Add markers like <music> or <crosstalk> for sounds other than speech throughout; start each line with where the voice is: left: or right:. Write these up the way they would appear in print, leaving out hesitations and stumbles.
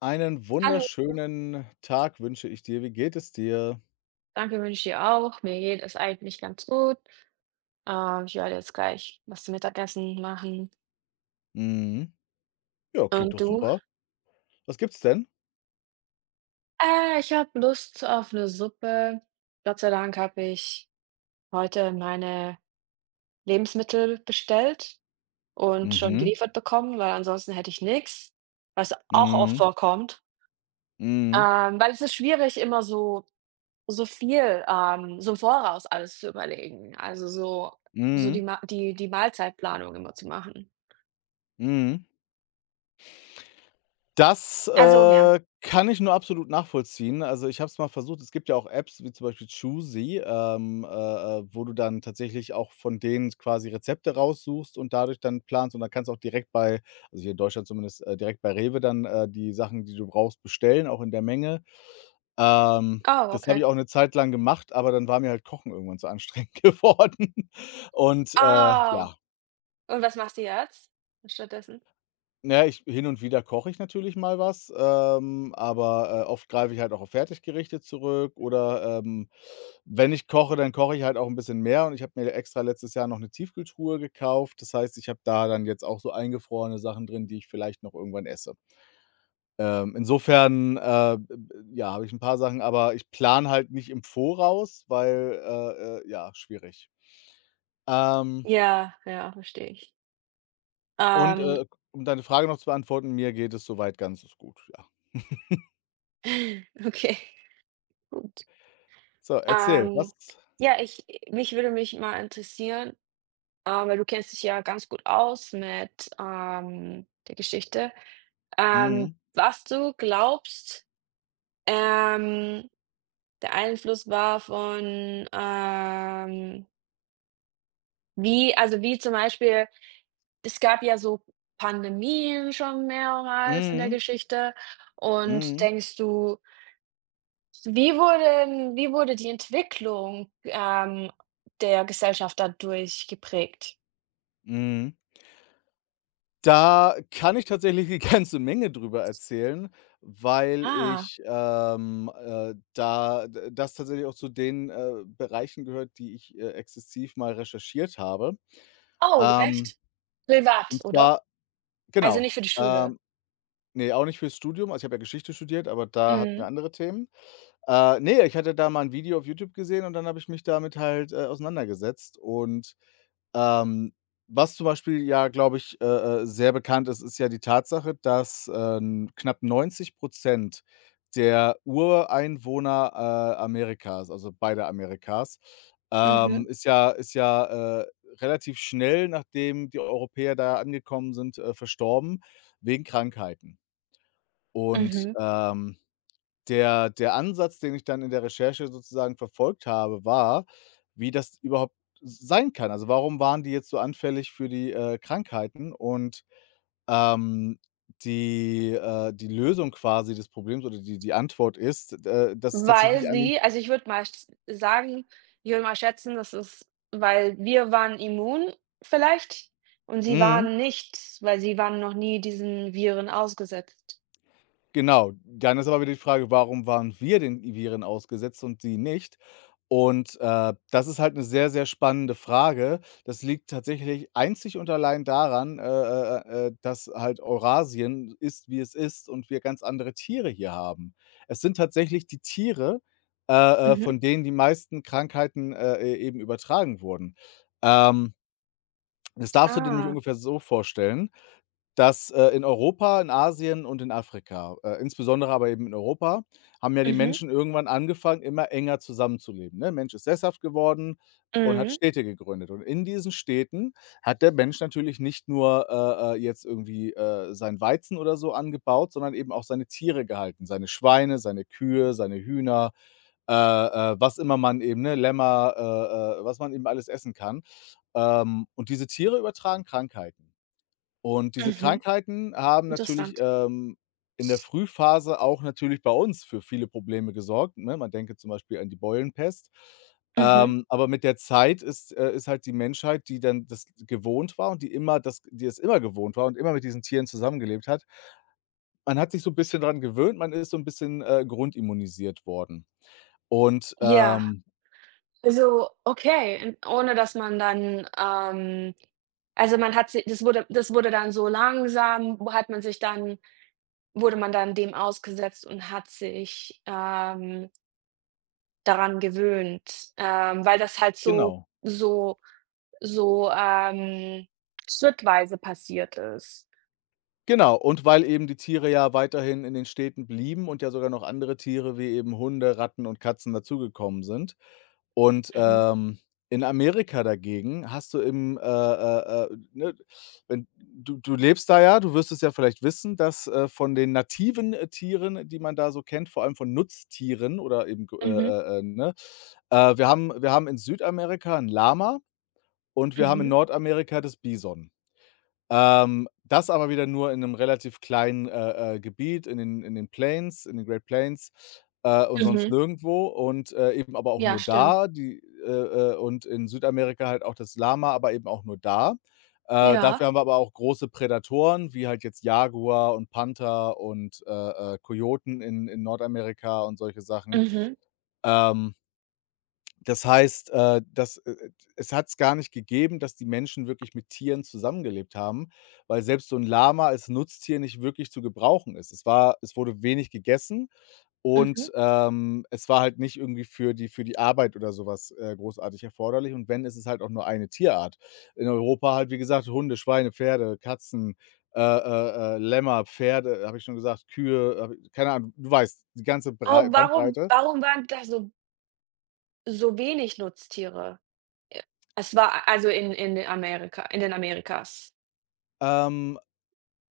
left: Einen
right: Hallo,
left: wunderschönen Tag wünsche ich dir. Wie geht es dir?
right: danke wünsche ich dir auch. Mir geht es eigentlich ganz gut. Ich werde jetzt gleich was zum Mittagessen machen.
left: Mhm. Ja, klingt
right: Und
left: doch
right: du?
left: super. Was gibt's denn?
right: Ich habe Lust auf eine Suppe. Gott sei Dank habe ich heute meine Lebensmittel bestellt und schon
left: Mhm.
right: geliefert bekommen, weil ansonsten hätte ich nichts. Was auch oft
left: Mhm.
right: vorkommt.
left: Mhm.
right: Weil es ist schwierig, immer so so viel so im Voraus alles zu überlegen. Also, so so die
left: Mhm.
right: Ma die die Mahlzeitplanung immer zu machen.
left: Mhm. Das,
right: Also, ja.
left: äh, kann ich nur absolut nachvollziehen. Also, ich habe es mal versucht. Es gibt ja auch Apps wie zum Beispiel Choosy, wo du dann tatsächlich auch von denen quasi Rezepte raussuchst und dadurch dann planst. Und dann kannst du auch direkt bei also, hier in Deutschland zumindest, direkt bei Rewe dann, die Sachen, die du brauchst, bestellen, auch in der Menge. Ähm,
right: Oh,
left: Das habe
right: okay.
left: ich auch 'ne Zeit lang gemacht, aber dann war mir halt Kochen irgendwann zu anstrengend <laughs> geworden. Und,
right: Ah,
left: ja,
right: und was machst du jetzt stattdessen?
left: ne, ich hin und wieder koche ich natürlich mal was, aber, oft greife ich halt auch auf Fertiggerichte zurück oder, wenn ich koche, dann koche ich halt auch 'n bisschen mehr und ich habe mir extra letztes Jahr noch 'ne Tiefkühltruhe gekauft. Das heißt, ich habe da dann jetzt auch so eingefrorene Sachen drin, die ich vielleicht noch irgendwann esse. Ähm, insofern, äh, ja, habe ich ein paar Sachen, aber ich plane halt nicht im Voraus, weil, ja, schwierig. Ähm,
right: Ja, ja, verstehe ich.
left: und,
right: Ähm,
left: um deine Frage noch zu beantworten, mir geht es soweit ganz gut, ja.
right: <laughs> okay, gut.
left: So, erzähl,
right: Ähm,
left: was
right: ja, ich mich würde mich mal interessieren, weil du kennst dich ja ganz gut aus mit, der Geschichte,
left: mhm,
right: was du glaubst, ähm, der Einfluss war von, wie zum Beispiel es gab ja so Pandemien schon mehrmals in der
left: mhm,
right: Geschichte. Und
left: mhm,
right: denkst du, wie wurde wie wurde die Entwicklung, der Gesellschaft dadurch geprägt?
left: mhm. Da kann ich tatsächlich 'ne <laughs> ganze Menge drüber erzählen, weil
right: Ah,
left: ich, da d das tatsächlich auch zu den, Bereichen gehört, die ich, exzessiv mal recherchiert habe.
right: oh,
left: Ähm,
right: echt? Privat,
left: und
right: oder?
left: zwar
right: Also,
left: genau,
right: nicht für die Schule?
left: ähm, ne, auch nicht fürs Studium. Also, ich habe ja Geschichte studiert, aber da hatten wir
right: Mhm,
left: andere Themen. Ne, ich hatte da mal ein Video auf YouTube gesehen und dann habe ich mich damit halt, auseinandergesetzt und ähm, was zum Beispiel ja, glaube ich, sehr bekannt ist, ist ja die Tatsache, dass, knapp 90% der Ureinwohner, Amerikas, also beider Amerikas,
right: mhm,
left: ist ja relativ schnell, nachdem die Europäer da angekommen sind, verstorben wegen Krankheiten. Und,
right: mhm.
left: der Ansatz, den ich dann in der Recherche sozusagen verfolgt habe, war, wie das überhaupt sein kann. Also, warum waren die jetzt so anfällig für die Krankheiten? Und, ähm, die Lösung quasi des Problems oder die Antwort ist, dass es
right: Weil
left: tatsächlich an den
right: sie, also, ich würde mal schätzen, das ist, weil wir waren immun vielleicht und sie
left: mhm,
right: waren nicht, weil sie waren noch nie diesen Viren ausgesetzt.
left: genau. Dann ist aber wieder die Frage, warum waren wir den Viren ausgesetzt und sie nicht? Und, das ist halt eine sehr, sehr spannende Frage. Das liegt tatsächlich einzig und allein daran, dass halt Eurasien ist, wie es ist und wir ganz andere Tiere hier haben. Es sind tatsächlich die Tiere,
right: Mhm.
left: von denen die meisten Krankheiten, e eben übertragen wurden. Ähm, Das darfst du dir nämlich
right: Ah,
left: ungefähr so vorstellen dass, in Europa, in Asien und in Afrika insbesondere aber eben in Europa, haben ja die
right: mhm,
left: Menschen irgendwann angefangen, immer enger zusammenzuleben, ne? Mensch ist sesshaft geworden und hat
right: mhm,
left: Städte gegründet. Und in diesen Städten hat der Mensch natürlich nicht nur, seinen Weizen oder so angebaut, sondern eben auch seine Tiere gehalten, seine Schweine, seine Kühe, seine Hühner, was immer man eben ne, Lämmer, was man eben alles essen kann. Und diese Tiere übertragen Krankheiten. Und diese
right: mhm,
left: Krankheiten haben natürlich,
right: interessant.
left: in der Frühphase auch natürlich bei uns für viele Probleme gesorgt, ne? Man denke zum Beispiel an die Beulenpest.
right: Mhm,
left: Aber mit der Zeit ist halt die Menschheit, die dann das gewohnt war und die es immer gewohnt war und immer mit diesen Tieren zusammengelebt hat. Man hat sich so ein bisschen dran gewöhnt, man ist so ein bisschen, grundimmunisiert worden. Und,
right: ja. Also, okay, und ohne dass man dann, also, man hat sich, das wurde dann so langsam, wo hat man sich dann wurde man dann dem ausgesetzt und hat sich, daran gewöhnt, weil das halt so
left: genau.
right: so so, schrittweise passiert ist.
left: Genau, und weil eben die Tiere ja weiterhin in den Städten blieben und ja sogar noch andere Tiere wie eben Hunde, Ratten und Katzen dazugekommen sind. Und,
right: Mhm.
left: in Amerika dagegen hast du im, ne, wenn du du lebst da ja, du wirst es ja vielleicht wissen, dass, von den nativen, Tieren, die man da so kennt, vor allem von Nutztieren oder eben
right: Mhm.
left: ne, wir haben in Südamerika 'n Lama und wir haben in
right: Mhm.
left: Nordamerika das Bison. Das aber wieder nur in einem relativ kleinen, Gebiet in den Plains in den Great Plains, und sonst
right: Mhm.
left: nirgendwo und, eben aber auch
right: Ja,
left: nur
right: stimmt.
left: da, die und in Südamerika halt auch das Lama, aber eben auch nur da.
right: Ja.
left: Dafür haben wir aber auch große Prädatoren, wie halt jetzt Jaguar und Panther und, Kojoten in Nordamerika und solche Sachen.
right: Mhm.
left: Ähm Das heißt, das es gar nicht gegeben, dass die Menschen wirklich mit Tieren zusammengelebt haben, weil selbst so 'n Lama als Nutztier nicht wirklich zu gebrauchen ist. Es wurde wenig gegessen
right: Mhm.
left: und, es war halt nicht irgendwie für die Arbeit oder so was, großartig erforderlich und wenn, ist es halt auch nur eine Tierart. In Europa halt, wie gesagt, Hunde, Schweine, Pferde, Katzen, Lämmer, Pferde, habe ich schon gesagt, Kühe, habe i keine Ahnung, du weißt, die ganze Brei
right: Oh, warum
left: Bandbreite.
right: warum waren da so so wenig Nutztiere? Äh, es war, also, in Amerika, in den Amerikas.
left: Ähm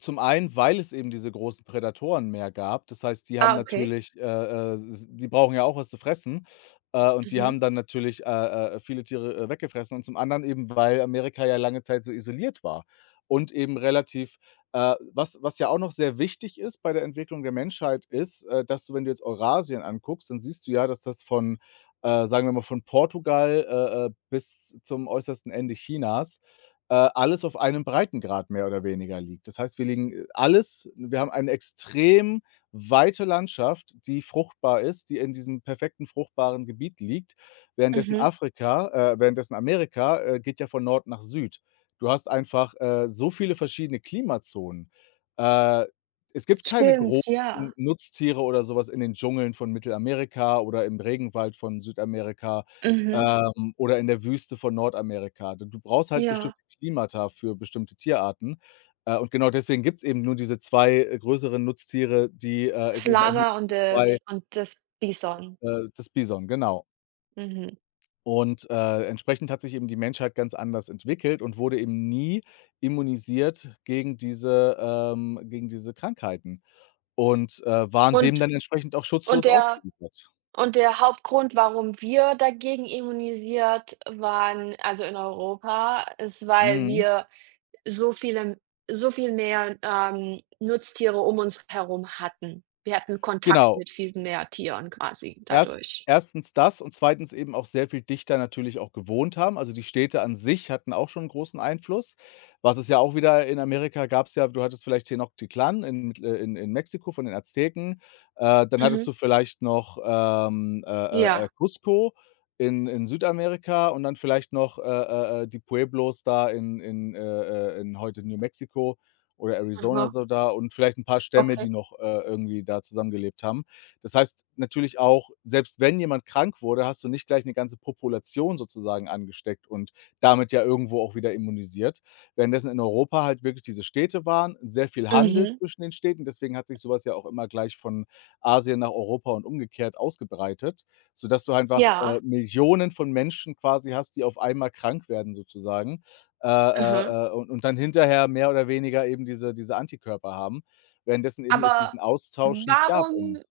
left: Zum einen, weil es eben diese großen Prädatoren mehr gab. Das heißt, die haben
right: Ah, okay.
left: natürlich, s die brauchen ja auch was zu fressen, und die
right: Mhm.
left: haben dann natürlich, viele Tiere, weggefressen. Und zum anderen eben, weil Amerika ja lange Zeit so isoliert war und eben relativ was ja auch noch sehr wichtig ist bei der Entwicklung der Menschheit ist, dass du, wenn du jetzt Eurasien anguckst, dann siehst du ja, dass das von, sagen wir mal, von Portugal, bis zum äußersten Ende Chinas alles auf einem Breitengrad mehr oder weniger liegt. Das heißt, wir liegen alles wir haben eine extrem weite Landschaft, die fruchtbar ist, die in diesem perfekten fruchtbaren Gebiet liegt,
right: Mhm.
left: Währenddessen Amerika, geht ja von Nord nach Süd. Du hast einfach, so viele verschiedene Klimazonen. Äh, Es gibt keine großen
right: Stimmt, ja.
left: Nutztiere oder sowas in den Dschungeln von Mittelamerika oder im Regenwald von Südamerika
right: Mhm.
left: oder in der Wüste von Nordamerika. Du brauchst halt bestimmte
right: Ja.
left: Klimata für bestimmte Tierarten. Und genau deswegen gibt's eben nur diese 2 größeren Nutztiere, die, es
right: Das
left: eben auch nur
right: Lama und
left: 2,
right: das Bison.
left: das Bison, genau.
right: Mhm.
left: Und, entsprechend hat sich eben die Menschheit ganz anders entwickelt und wurde eben nie immunisiert gegen diese Krankheiten und, waren dem
right: Und
left: dann entsprechend auch
right: und
left: schutzlos
right: der
left: ausgeliefert.
right: Und der Hauptgrund, warum wir dagegen immunisiert waren, also in Europa, ist, weil
left: Mhm,
right: wir so viele, so viel mehr, Nutztiere um uns herum hatten. Wir hatten Kontakt
left: genau.
right: mit viel mehr Tieren quasi
left: Erst
right: dadurch.
left: erstens das und zweitens eben auch sehr viel dichter natürlich auch gewohnt haben. Also, die Städte an sich hatten auch schon 'n großen Einfluss. Was es ja auch wieder in Amerika gab es ja du hattest vielleicht Tenochtitlan in mit in Mexiko von den Azteken. Dann hattest
right: Mhm.
left: du vielleicht noch,
right: Ja.
left: Cusco in Südamerika und dann vielleicht noch, die Pueblos da in heute New Mexico oder Arizona
right: Aha.
left: so da und vielleicht ein paar Stämme,
right: Okay.
left: die noch, irgendwie da zusammengelebt haben. Das heißt natürlich auch, selbst wenn jemand krank wurde, hast du nicht gleich eine ganze Population sozusagen angesteckt und damit ja irgendwo auch wieder immunisiert. Währenddessen in Europa halt wirklich diese Städte waren, sehr viel Handel
right: Mhm.
left: zwischen den Städten, deswegen hat sich sowas ja auch immer gleich von Asien nach Europa und umgekehrt ausgebreitet, sodass du einfach,
right: Ja.
left: Millionen von Menschen quasi hast, die auf einmal krank werden sozusagen,
right: Mhm.
left: und dann hinterher mehr oder weniger eben diese Antikörper haben, währenddessen eben es
right: Aber
left: diesen Austausch nicht gab in
right: warum,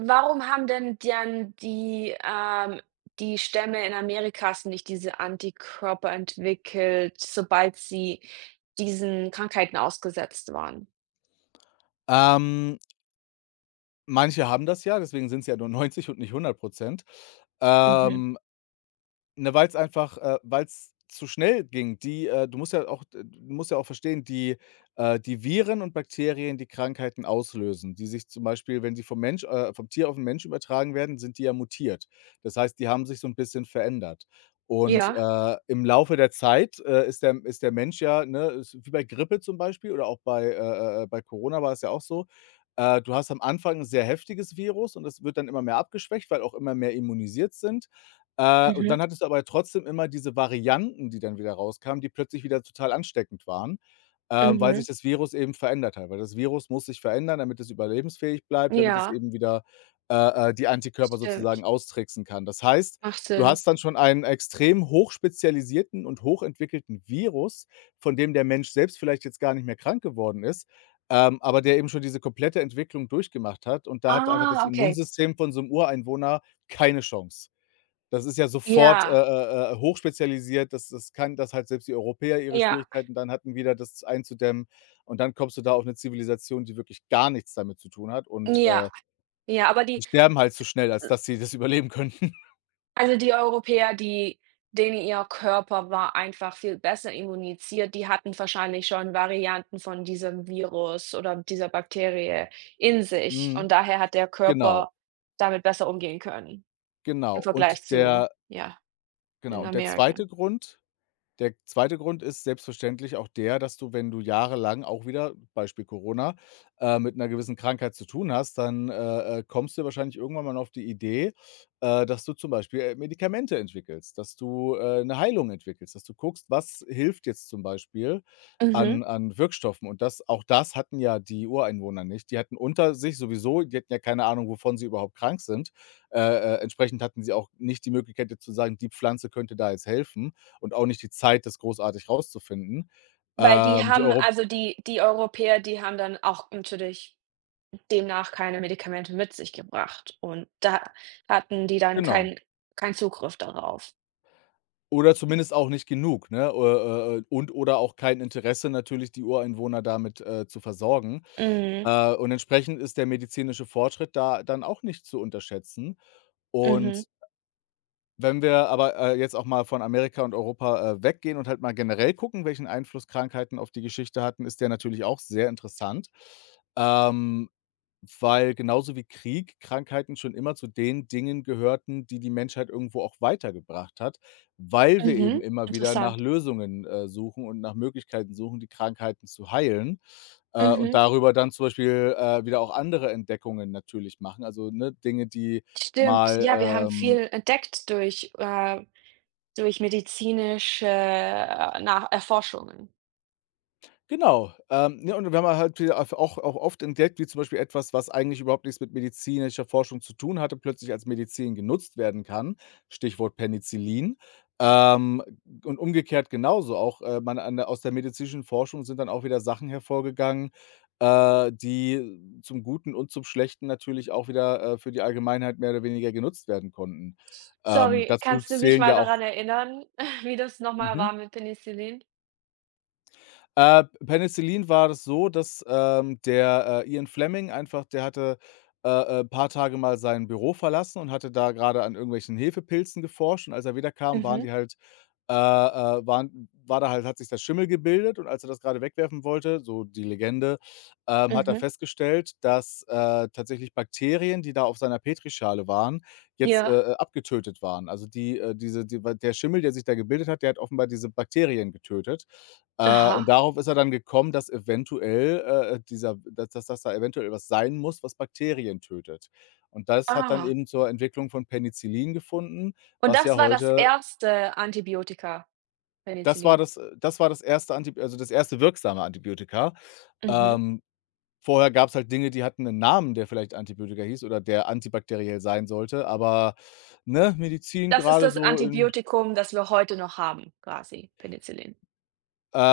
right: warum haben denn dann die, die Stämme in Amerikas nicht diese Antikörper entwickelt, sobald sie diesen Krankheiten ausgesetzt waren?
left: Ähm, manche haben das ja, deswegen sind es ja nur neunzig und nicht 100
right: Mhm.
left: Ähm, Ne, weil es einfach weil es zu schnell ging. Die du musst ja auch du musst ja auch verstehen, die die Viren und Bakterien, die Krankheiten auslösen, die sich zum Beispiel, wenn sie vom Tier auf den Mensch übertragen werden, sind die ja mutiert. Das heißt, die haben sich so ein bisschen verändert. Und,
right: Ja.
left: im Laufe der Zeit, ist der Mensch ja, ne ist wie bei Grippe zum Beispiel oder auch bei bei Corona war es ja auch so. Du hast am Anfang ein sehr heftiges Virus und das wird dann immer mehr abgeschwächt, weil auch immer mehr immunisiert sind. Und
right: Mhm.
left: dann hattest du aber trotzdem immer diese Varianten, die dann wieder rauskamen, die plötzlich wieder total ansteckend waren, weil sich
right: Mhm.
left: das Virus eben verändert hat. Weil das Virus muss sich verändern, damit es überlebensfähig bleibt, damit es
right: Ja,
left: eben wieder, die Antikörper sozusagen
right: stimmt.
left: austricksen kann. Das heißt,
right: Macht
left: du
right: Sinn.
left: hast dann schon einen extrem hochspezialisierten und hochentwickelten Virus, von dem der Mensch selbst vielleicht jetzt gar nicht mehr krank geworden ist, aber der eben schon diese komplette Entwicklung durchgemacht hat. Und da hat einfach das
right: Ah, okay.
left: Immunsystem von so einem Ureinwohner keine Chance. Das ist ja sofort
right: Ja,
left: hochspezialisiert. Das das kann dass halt selbst die Europäer ihre
right: ja,
left: Schwierigkeiten dann hatten, wieder das einzudämmen. Und dann kommst du da auf eine Zivilisation, die wirklich gar nichts damit zu tun hat und,
right: ja,
left: äh,
right: ja, aber
left: die
right: die,
left: sterben halt zu schnell, als dass sie das <laughs> überleben könnten.
right: also, die Europäer, die, denen ihr Körper war einfach viel besser immunisiert, die hatten wahrscheinlich schon Varianten von diesem Virus oder dieser Bakterie in sich
left: Mhm.
right: und daher hat der
left: Genau,
right: Körper damit besser umgehen können
left: genau.
right: im
left: Und
right: Vergleich zu,
left: der
right: ja,
left: genau,
right: in
left: und der
right: Amerika.
left: zweite Grund der zweite Grund ist selbstverständlich auch der, dass du, wenn du jahrelang auch wieder, Beispiel Corona, mit einer gewissen Krankheit zu tun hast, dann, kommst du ja wahrscheinlich irgendwann mal auf die Idee, dass du zum Beispiel, Medikamente entwickelst, dass du, 'ne Heilung entwickelst, dass du guckst, was hilft jetzt zum Beispiel an
right: Mhm.
left: an Wirkstoffen, und das auch das hatten ja die Ureinwohner nicht. Die hatten unter sich sowieso, die hatten ja keine Ahnung, wovon sie überhaupt krank sind. Äh, Entsprechend hatten sie auch nicht die Möglichkeit, jetzt zu sagen: „Die Pflanze könnte da jetzt helfen.“ und auch nicht die Zeit, das großartig rauszufinden.
right: Weil die
left: Die
right: haben,
left: Europ
right: also, die Europäer, die haben dann auch natürlich demnach keine Medikamente mit sich gebracht und da hatten die dann
left: Genau.
right: keinen Zugriff darauf.
left: Oder zumindest auch nicht genug, ne? O Und oder auch kein Interesse natürlich, die Ureinwohner damit, zu versorgen.
right: Mhm,
left: Und entsprechend ist der medizinische Fortschritt da dann auch nicht zu unterschätzen.
right: mhm.
left: Und wenn wir aber, jetzt auch mal von Amerika und Europa, weggehen und halt mal generell gucken, welchen Einfluss Krankheiten auf die Geschichte hatten, ist der natürlich auch sehr interessant. Ähm weil genauso wie Krieg Krankheiten schon immer zu den Dingen gehörten, die die Menschheit irgendwo auch weitergebracht hat, weil wir eben
right: Mhm,
left: immer wieder nach
right: interessant.
left: Lösungen, suchen und nach Möglichkeiten suchen, die Krankheiten zu heilen, und
right: Mhm,
left: darüber dann zum Beispiel, wieder auch andere Entdeckungen natürlich machen. Also, ne, Dinge,
right: stimmt.
left: mal,
right: Ja, wir haben
left: ähm
right: viel entdeckt durch, durch medizinische nach Erforschungen.
left: Genau. Ne, und wir haben halt wieder auf auch auch oft entdeckt, wie zum Beispiel etwas, was eigentlich überhaupt nichts mit medizinischer Forschung zu tun hatte, plötzlich als Medizin genutzt werden kann, Stichwort Penicillin. Ähm, und umgekehrt genauso auch, man an der aus der medizinischen Forschung sind dann auch wieder Sachen hervorgegangen, die zum Guten und zum Schlechten natürlich auch wieder, für die Allgemeinheit mehr oder weniger genutzt werden konnten.
right: Sorry,
left: Dazu
right: kannst du mich
left: zählen
right: mal
left: ja auch,
right: daran erinnern, <laughs> wie das nochmal
left: mhm.
right: war mit Penicillin?
left: Penicillin war das so, dass, Ian Fleming einfach, der hatte, äh, paar Tage mal sein Büro verlassen und hatte da gerade an irgendwelchen Hefepilzen geforscht, und als er wiederkam, waren
right: Mhm,
left: die halt waren war da halt hat sich da Schimmel gebildet, und als er das gerade wegwerfen wollte, so die Legende, hat er
right: mhm.
left: festgestellt, dass, tatsächlich Bakterien, die da auf seiner Petrischale waren, jetzt,
right: Ja.
left: äh, äh, abgetötet waren. Also die diese die der Schimmel, der sich da gebildet hat, der hat offenbar diese Bakterien getötet.
right: Aha,
left: Und darauf ist er dann gekommen, dass eventuell, dieser dass dass dass da eventuell was sein muss, was Bakterien tötet. Und das hat dann
right: ah.
left: eben zur Entwicklung von Penicillin gefunden,
right: Und
left: was
right: das
left: ja
right: war das
left: heute
right: erste Antibiotika, Penicillin?
left: das war das erste, Antib also, das erste wirksame Antibiotika.
right: Mhm.
left: Ähm, Vorher gab's halt Dinge, die hatten einen Namen, der vielleicht Antibiotika hieß oder der antibakteriell sein sollte, aber, ne, Medizin
right: Das ist
left: gerade
right: das
left: so in
right: Antibiotikum, das wir heute noch haben, quasi, Penicillin.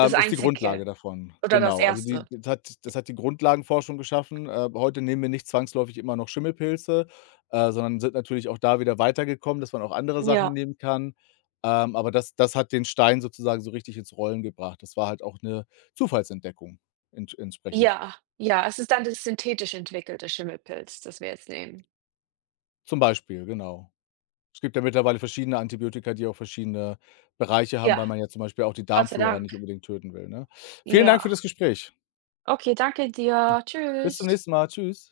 right: Das
left: Ist die
right: Einzige
left: Grundlage davon,
right: oder das
left: genau. Also, die
right: erste.
left: das hat die Grundlagenforschung geschaffen. Heute nehmen wir nicht zwangsläufig immer noch Schimmelpilze, sondern sind natürlich auch da wieder weitergekommen, dass man auch andere Sachen
right: Ja.
left: nehmen kann. Aber das hat den Stein sozusagen so richtig ins Rollen gebracht. Das war halt auch eine Zufallsentdeckung entsprechend.
right: Ja, ja, es ist dann das synthetisch entwickelte Schimmelpilz, das wir jetzt nehmen.
left: Zum Beispiel, genau. Es gibt ja mittlerweile verschiedene Antibiotika, die auch verschiedene Bereiche haben, weil
right: Ja,
left: man ja zum Beispiel auch die
right: Gott sei
left: Darmflora
right: Dank.
left: nicht unbedingt töten will, ne? Vielen Dank
right: Ja.
left: für das Gespräch.
right: Okay, danke dir.
left: Bis zum
right: Tschüss.
left: nächsten Mal. Tschüss.